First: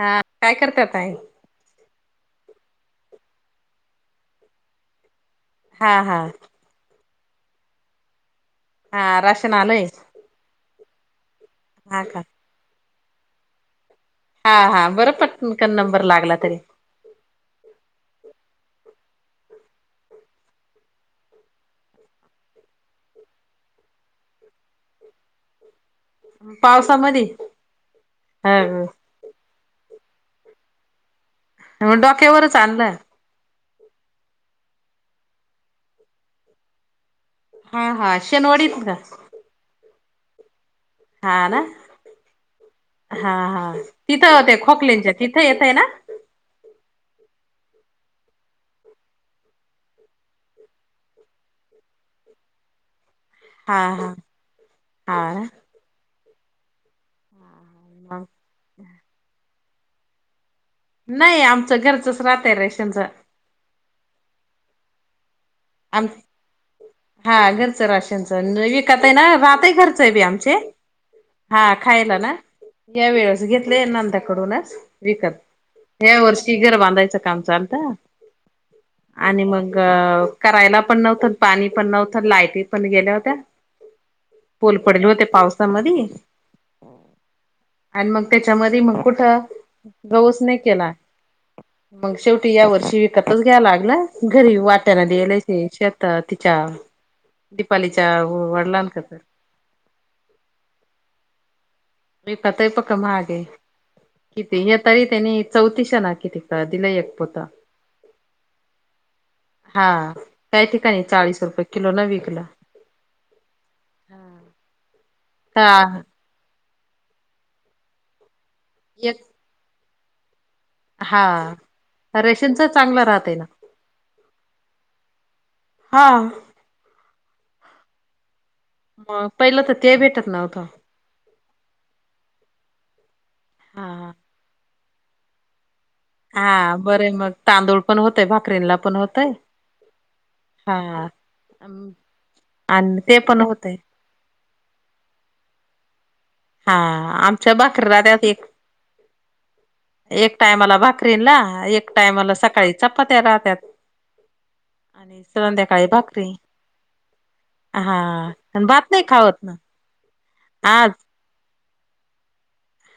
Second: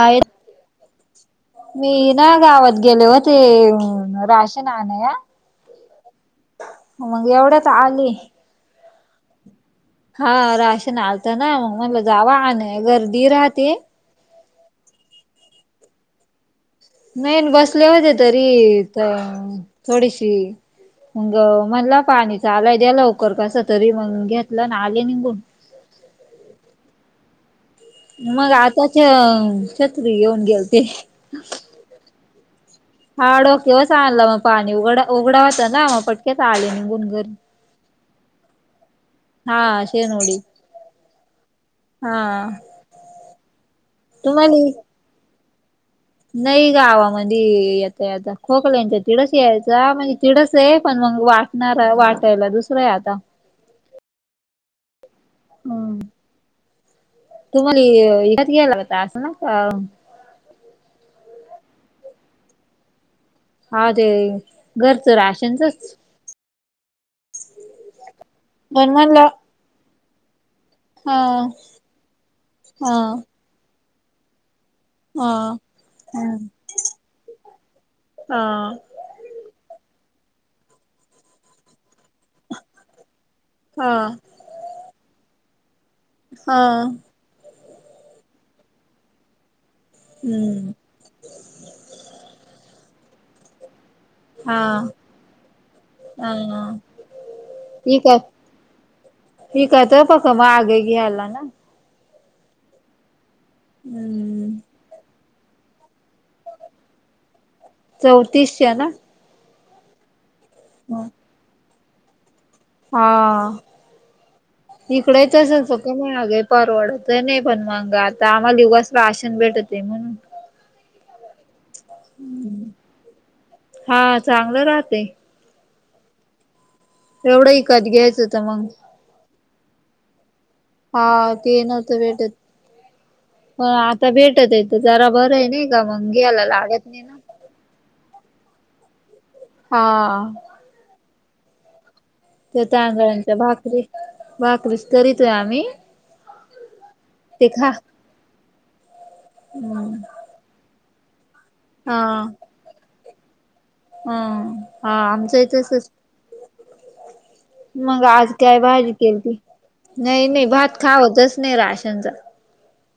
हा काय करता ताई. मी ना गावात गेले हो ते राशन आणया. हा हा, मग एवढ्यात आले. हा रशना आलय. हा राशन आलत ना मग म्हणला का जाव आण गर्दी राहते. हा हा बरं पटकन नंबर लागला तरी. नाही बसले होते तरी त थोडीशी. मग म्हणला पाणीचा आलाय द्या लवकर कस तरी मग घेतलं ना आले निघून. पावसा मध्ये. मग आताच्या छत्री घेऊन गेलते. मग डोक्यावरच आणलाय. हा डोके व च आणला मग पाणी उघड उघडा होता ना मग पटक्यात आले निघून घरी. हा हा शनिवडीच का? हा शेनवोडी. हा ना हा हा तिथं ते तुम्हाला खोकल्यांच्या तिथं येतय ना. नाही गावामध्ये येतय आता खोकल्यांचा तिडस यायचा म्हणजे तिडसय पण मग वाट''--'' नाय बाय वाटायला दुसरंय आता. हा हा हा काय. हम. मग तुम्हाला हत घ्यायला होता असं ना का. नाही आमचं घरचच राहतय रेशनच. हा ते घरचं राशनचंच. आम हा घरचं राशनच पण विकत आहे ना म्हणलं राहतय घरचय बी आमचे. हा खायला ना हा या वेळेस घेतले नंदाकडूनच. हा विकत ह्या हम् वर्षी घर बांधायचं काम चालंत. हा आणि मग करायला पण नव्हतं पाणी पण नव्हतं लायटी पण गेल्या होत्या. हा, पोल पडेल होते पावसामध्ये. हा, आणि मग त्याच्यामध्ये मग कुठं गहूच नाही हम्म केला आम्ही. मग शेवटी या वर्षी विकतच घ्यायला लागला घरी हा वाट्याला. गेले ते शेतात हा तिच्या दिपालीच्या वडलांना कडूनच.. ठीक तय फक मग आगे घ्यायला ना. दीपाताई पक्कं महागय. हम्म [inaudible] किती हे तरी त्यांनी चौतीसशे ना कि तिक दिलंय एक पोतं. चौतीसशेला. हा काही ठिकाणी चाळीस रुपये किलो न विकलं. हा इकड ही तसच का हा महाग आहेत. परवडत नाही पण मग आता आम्हाला युगसला एक राशेच भेटत म्हणन. हा रेशनच चांगलं राहते ना. हा चांगलं राहते हां, एवढं इकत घ्यायचं त मग. मग, पहिलं तर ते भेटत नव्हतं. हा ते नव्हत भेटत, पण आता हा. भेटतय तर जरा बरंय नाय जा मंग गे हा बरंय मग, तांदूळ पण होतय, भाकरींनला पण होतय. हा हां अम त्या अन ते तांदळांच्या पण होतेय. भाकरी भाकरीच करीतोय आम्ही हां ते आमच्या खा भाकरी राहात्यात, एक, हम्म एक टायमाला भाकरीनला, एक टायमाला सकाळी चपात्या राहत्यात हम्म, हां आणि आमचंही संध्याकाळी भाकरी तसचय हा मग, आज काय आणि भात भाजी नाही केलती? खावत ना नही नही भात आज खावतच नही राशनचा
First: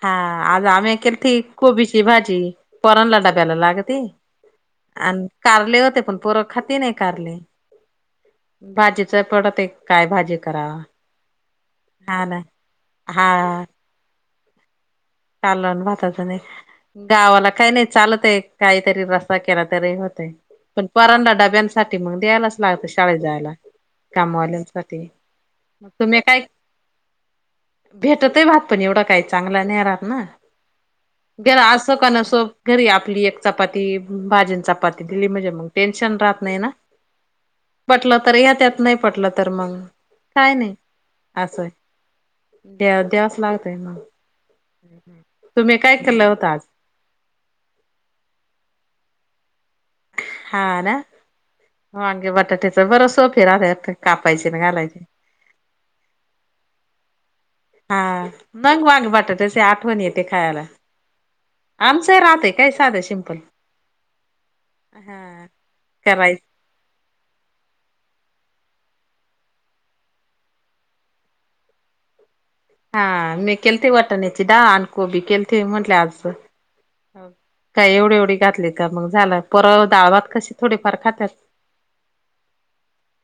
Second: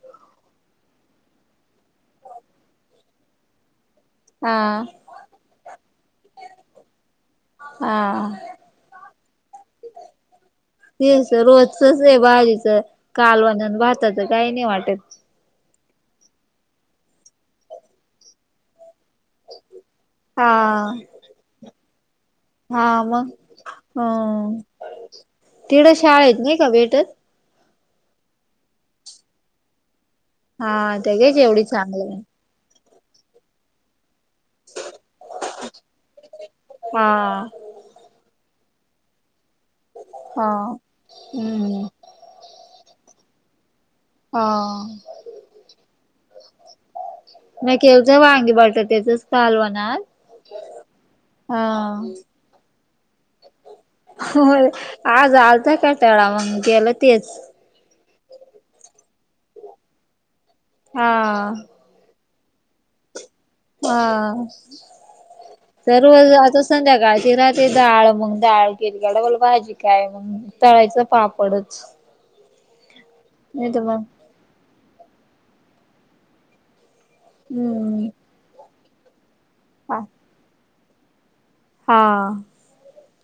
हां आज आम्ही केल ती कोबीची भाजी, पोरांना डब्याला लागती. हां अण कारले होते, पण पोरं खाती नही कारले हां भाजीच पडतय, काय भाजी करावा? तेच रोजचच हा ना भाजीच, कालवन भाताच काही नही वाटत. कालवन भातचं नही, गावाला काही नही चालत एक काहीतरी रस केला तरी होतय, हा पण पोरांला डब्यांसाठी मग द्यायालाच लागत हा शाळेत मग जायला, ह कामावाल्यांसाठी, तिड मग तुम्ही शाळेत काय नाही का भेटत भेटतय भात, पण एवढं काही चांगला नहीे रात ना. हा त्या घ्यायची घर एवढी असो का चांगलं नसो, घरी आपली एक चपाती, भाजी चपाती दिली म्हणजे मग, टेन्शन राहत नाही ना? हा पटलं तर यात्यात, नही पटलं तर मग, हा काय नाही असंय हम्म द्या-द्यायच लागतय मग, हा तुम्ही काय केलं होता आज? मी केलत वांग्य बटाट्याच कालवण आज हा ना? वांग्य बटाट्याचं बर सोपी राहत इथं होय, आज आलता कटाळा मग केलं तेच हा मंग वांग बटाटच आठवण येते खायाला. हां. आमचं राहतं काय साधं सिम्पल. हां सर्व करायच आजच संध्याकाळची राहती डाळ, मंग डाळ केली का डबल भाजी काय, मग? तळायचं पापडच. हा मी नाही तर केलती मग वाटण्याची डाळ आणि कोबी केलती, म्हंटल आज. काय, हम्म एवढी-एवढी घातली का मग झालं, पोरं डाळ भात कशी थोडीफार खातात. हां.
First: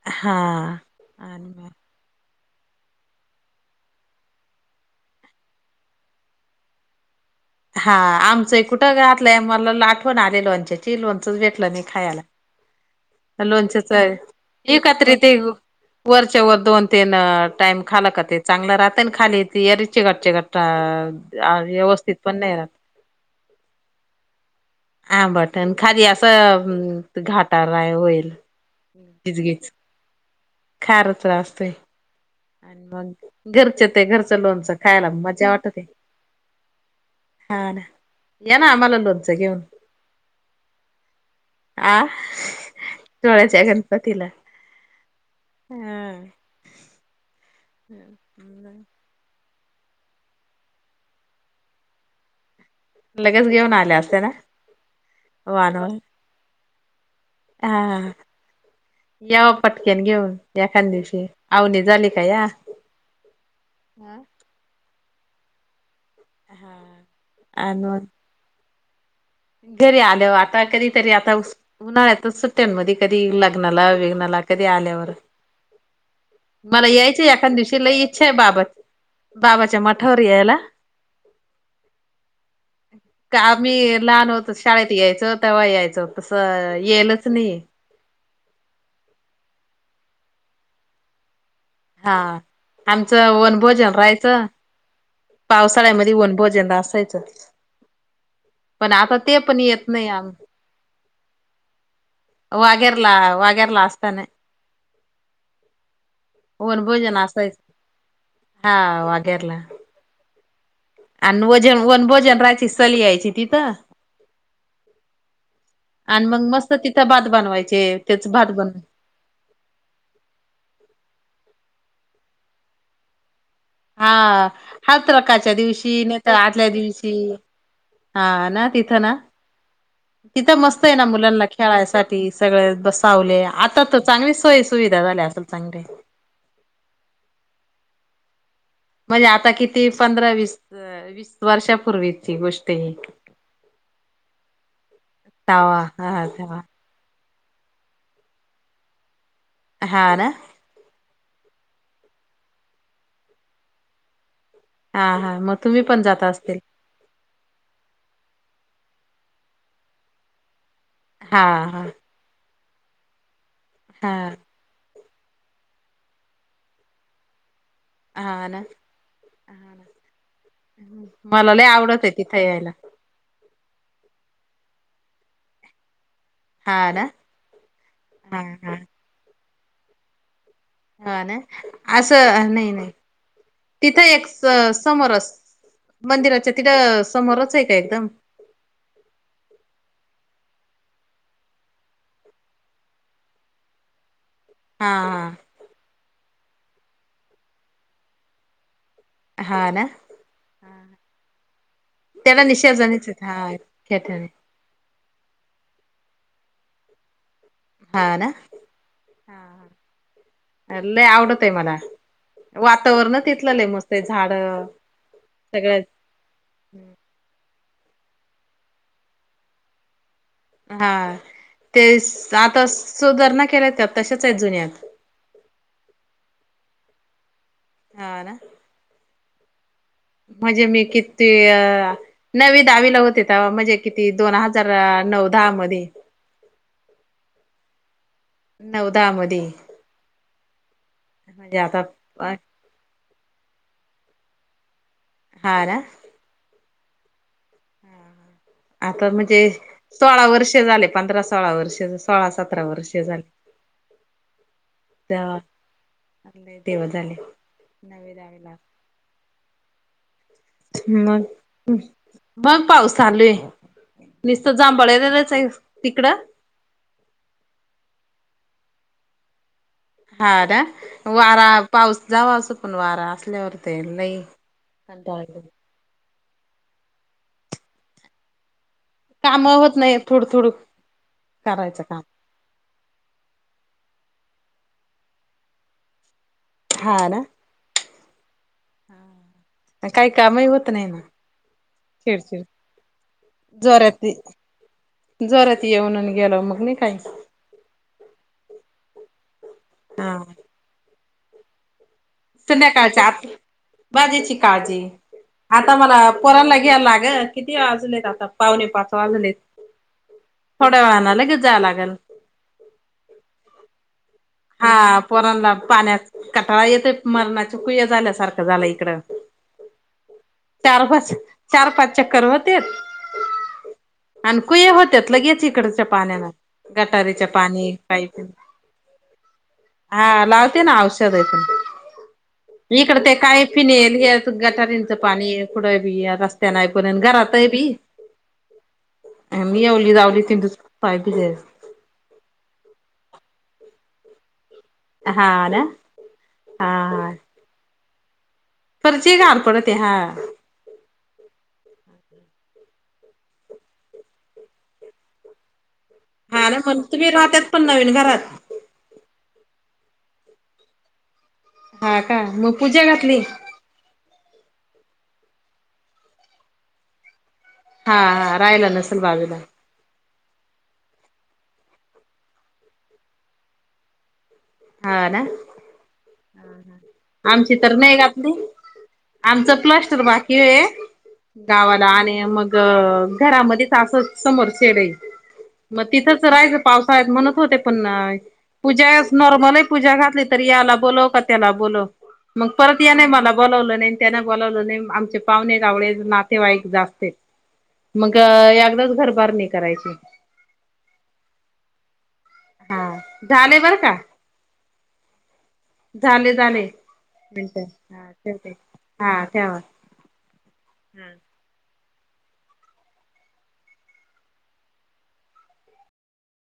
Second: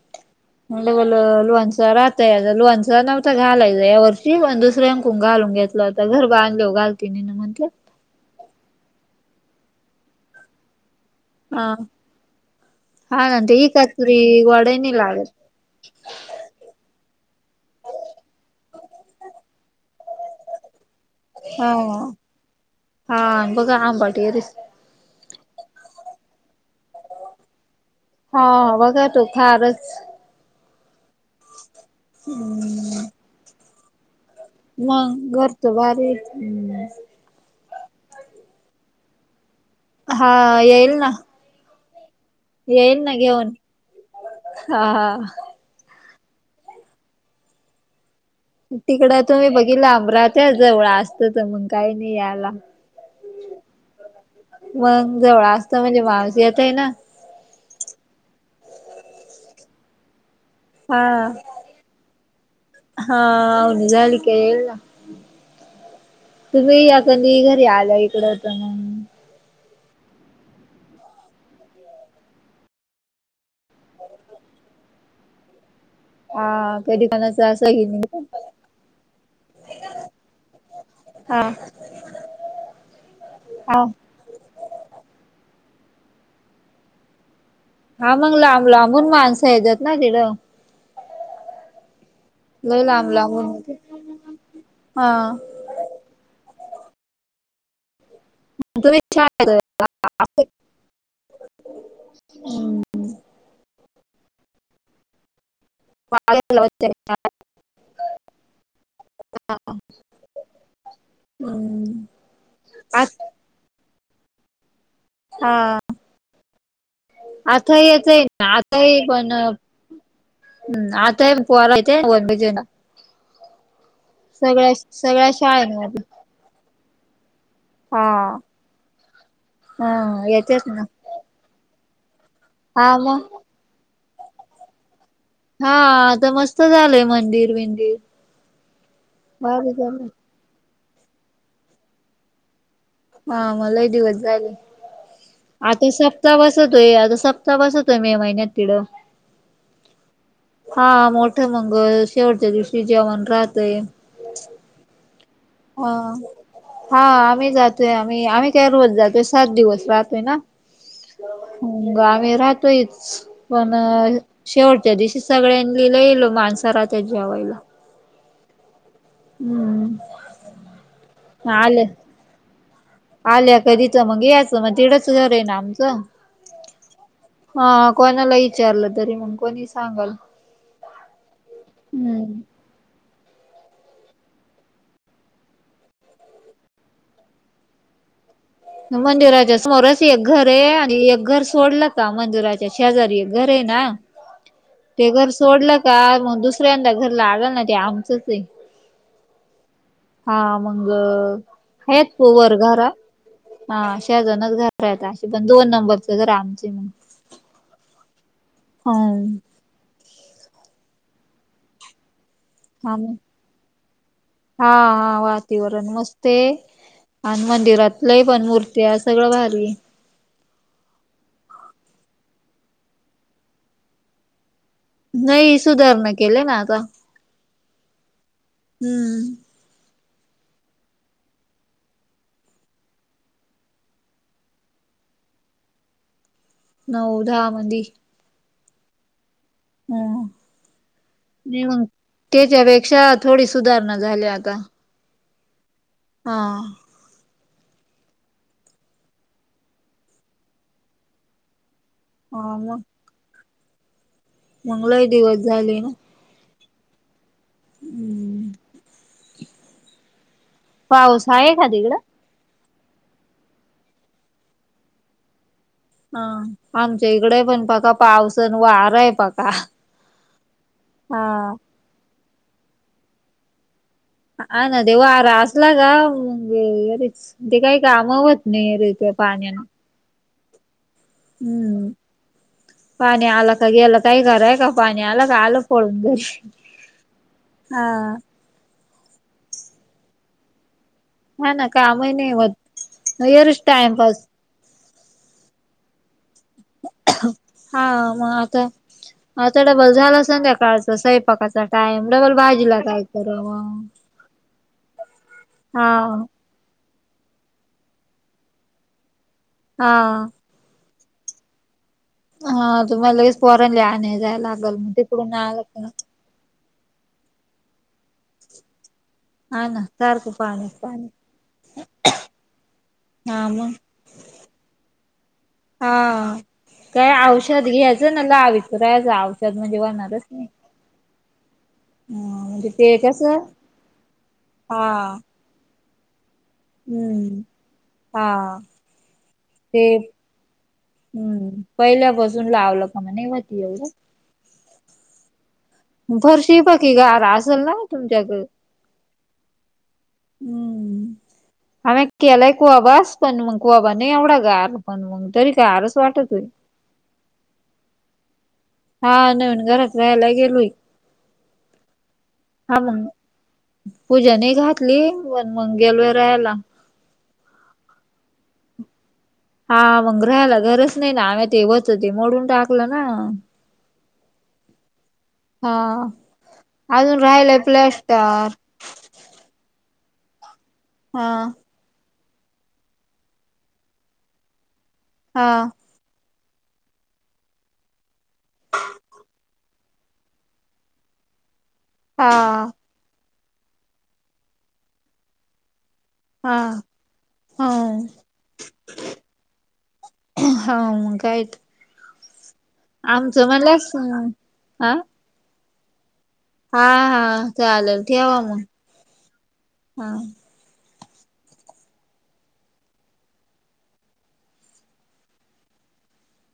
हा उल उल आणि लोणचं राह तय, लोणचं नवत घालायचं या वर्षी, पण दुसऱ्यांंकून घालून घेतलं होत, घर बांधल्यावं घाल ति, नहिना? म्हणत्यात. हां आमचंय कुठं घातलंय, मला आठवण आलीय लॉनच्याची. लोणचंच हा भेटलं नही खायाला, हा ना ते लोणचेच एकाचरी गोडही नाही इकत्रित लागत ते वरच्या वर दोन तीन टाईम खाल का, ते चांगला राहतय खाली त यरीचे चिगट -चिंगट अ आ, व्यवस्थित पण नाही राहत. हां, बघा आंबाट यरीस आं बटणं खाली असं घाटांलायं आहे होईल हां बघां तो फारचं खारचं रां असतें हम्मं घरचं ते घरचं लोणचं खायंला मज्जा घरच वाटतें भारी हां यां नां आम्हांला लोनचं घेऊंन हां येईल नां आं येईन नं घेऊन हां हां हम्मं हम्मं हम्मं तिकडं तुम्हीं बघितला अमरावती जवळं असतं तरं मंग कांहीं नाहीं यांला लगेच घेऊन आल्या असत्या ना मंग जवळं असतं म्हणजे वांस येतं आहे नां हां यांवा पटक्यांन घेऊंन एखाद्या दिवशी आवने झालीं कां यां हां अउन झाली कायं येईल नां हा तुम्हीं यां कां घरी आणि आल्या मग इकडं होतं घरी आल्यावर आंता कधीतरी आंता उन्हाळ्यांतच सुट्ट्या मं कधीं लग्नांला वेग्नाला कधीं आल्यांवर हा मलां कधी यायचं कोणाचं एखाद्या असं दिवशीला घेन ईच्छा आहे बाबां बाबांच्या मठावरं यायंला हां त्यां आम्हीं लहांन होतो शाळेंत यायचं तेंव्हा यायचं तसं येईलच नाहीं हां मंग लांब लांबून माणसं येतांत नां तिकडं हां लय आमचं वनभोजन राहायचं हां पावसाळ्यांमध्ये वनभोजनं असायचं पणं तुम्ही आंता ते पणं येतं नाहीं आम्हीं वाघेरलां वाघेर लां असतांना वनभोजनं असायचं हां वाघेरलां आणि वंजन वनं भोजन राहायंची चली यांयची तिथं आणि मंग मस्तं तिथं भांत बनवायचे तेचं भांत बन पणं हम्मं आंता पोरांच्या हां सगळ्या हरितालिकांच्या दिवशी शाळेमध्ये नाहीं तरं आदल्यां दिवशी हा हां नां तिथं नां हा तिथं येतेच ना मस्तं आहे नां मुलांना खेळांयसाठी सगळें हा मग बसावले आंता तरं चांगली सोय सुविधा झाल्यां असलं हां आंता मस्तं झालंय मंदिर बिंदिर म्हणजे आंता भारी किती झालं पंधरा वीस वीस वर्षापूर्वीची गोष्ट आहे हां मंग लई दिवसं झाले तवा आंधी हा सप्तांह तवा बसतोय आंता स सतांह बसतोय मे महिन्यांत तीथं हां नां हां मोठ मंगल शेवटच्यां दिवशी जेवणं राहतयं हां हां मंग हां हां आम्हीं जातोय आम्हीं आम्हीं कायं रोज जातोय सात दिवसं राहतोय नां हा हा आम्हीं राहतोयचं हा पणं शेवट त्या दिवशी सगळ्यांनी लई माणसं राहत्यात जेवायला. हा, ना, हम्म मला लई आल्या आवडतय तिथे यायला. आल्या कधी तर मग याचं मग, तिकडच घर आहे ना आमचं हा ना हा कोणाला हा हा विचारलं तरी, मग कोणी सांगल. हा ना हम्म असं नाही, नाही. तिथं एक समोरच मंदिराच्या तिथं समोरच आहे का एकदम? मंदिराच्या समोरच एक घर आहे, आणि एक घर सोडलं का मंदिराच्या शेजारी एक घर आहे ना. ह [inaudible] ते घर सोडलं का मग दुसऱ्यांदा घर लागल ना ते आमचंच आहे. हा ना हा मंग हेच त्याला [unintelligible] घरा निशेजानीच हा खेटणे शेजारनच घर खर असे पण दोन नंबरचे तर आमचे मग हा ना ह ह लई आवडत ये मला आम वातावरण तिथलं लई मस्त आहे झाड सगळं ते, आणि मंदिरात लई पण मूर्त सगळं भारी आहे. ते, आता सुधारणा केल्या त्या तशाच आहेत जुन्या नाही सुधारणा केले ना आता हा, ना. हम्म म्हणजे मी किती अ नवी दहावीला होते तेव्हा म्हणजे किती दोन हजार नऊ दहा मधे नऊ दहा मधी नऊ दहा मधी आता ह, त्याच्यापेक्षा थोडी सुधारणा झाल्या आता. हा, ना. हा हा [inaudible] आता म्हणजे सोळा वर्ष झाले, पंधरा सोळा वर्ष सोळा हा सतरा वर्ष झाले. मंगलाही दिवस झाले ना आपले दिव झाले नवे दवे हम्म ला [unintelligible] मग पाऊस आहे का तिकडं मग पाऊस चालू आहे, नसत जांबळच आहे. तिकडं हा आमच्या इकडे पण पाका पावसन वार आहे पाका हा ना वारा पाऊस जावा असं, पण वारा असल्यावर ते नाही. हा, ना तेव्हा असला का म अरेच ते काही, कामवत नाही अरेच काम होत नाही, थोडं थोड करायचं हम्म काम पाणी आलं का गेलं काही कराय का पाणी आलं का आलं पडून घरी हा, ना. हा काही कामही होत, नाही ना हा ना कामही नाही, चिडचिड मत येरच टाइमपास जरात येऊन नी [unintelligible] हा मग आता आता डबल झाला सं काळ सयंपाकाचा सुध्याकाळच्या आत, भाजेची काळजी आता हा मला पोरांला घ्यायला लाग किती वाजलेत आता पावणे पाच वाजलेत हा थोड्या वेळाने लागेच जायला लागेल. हा तुम्हाला लगेच पोरानले आणले जायला लागलं मग हा तिकडून पोरांला आलं पाण्यात कटाळा येतय मरणाच्या कुया झाल्यासारखं झालं इकडं हा ना सारखं पाणी चार पाणी पाच चार पाच चक्कर होते. हा मग आणि कुया होत्या लगेच इकडच्या हा पाण्याने गटारीच्या पाणी पाईप जाव [unintelligible] हा लावते ना औषध ह म्हणजे इकड ते कसं काय पिनेल हा गटारीचं पाणी कुढं बिस्त त्याना ऐ पर्य घरात हम्म आहे पी हा मी ते येवली जावली तिंू [unintelligible] हम्म पहिल्यापासून लावलं का मग नाही होत एवढं हा ना फरशी हा बाकी गार असेल ना तुमच्याकडे? फरशी गार पडते हा हम्म आम्ही केलाय कोबाच पण मग कोबा नाही एवढा गारल पण मग तरी गारस वाटतंय. आणि म्हग तुम्ही राहात पण नवीन घरात हा नवीन घरात राहायला गेलोय. हा का मग पूजा घातली? पूजा नाही घातली पण मग गेलो राहायला. हा हा राहिला नसेल बाजूला हा मग राहायला घरच नाही ना आम्ही वरचं हो ते मोडून टाकलं ना हा ना हा ह अजून आमची राहिलय तर नाही घातली प्लॅस्टर आमचं प्लस्टर बाकी आहे हा गावात आणि मग घरामध्येच समोर शेड आहे. हा मग तिथंच राहायचं पावसाळ म्हणतं होते पण पूजा नॉर्मल पूजा घातली त याला बोलव का त्याला बोलव हा मग परत त्याने मला बोलावलं नाही त्याने बोलावलं नाही आमचे पाहुणे रावळे नात तेव्हा हा एक जास्त हा मग एकदाच घरबार नाही करायचे. हा मग कायतर हा आमचं झाले बरं मलाच का हा झाले झाले हा हा मिनट चालेल ठेवा हाते मग हा ठेवा हा हम्म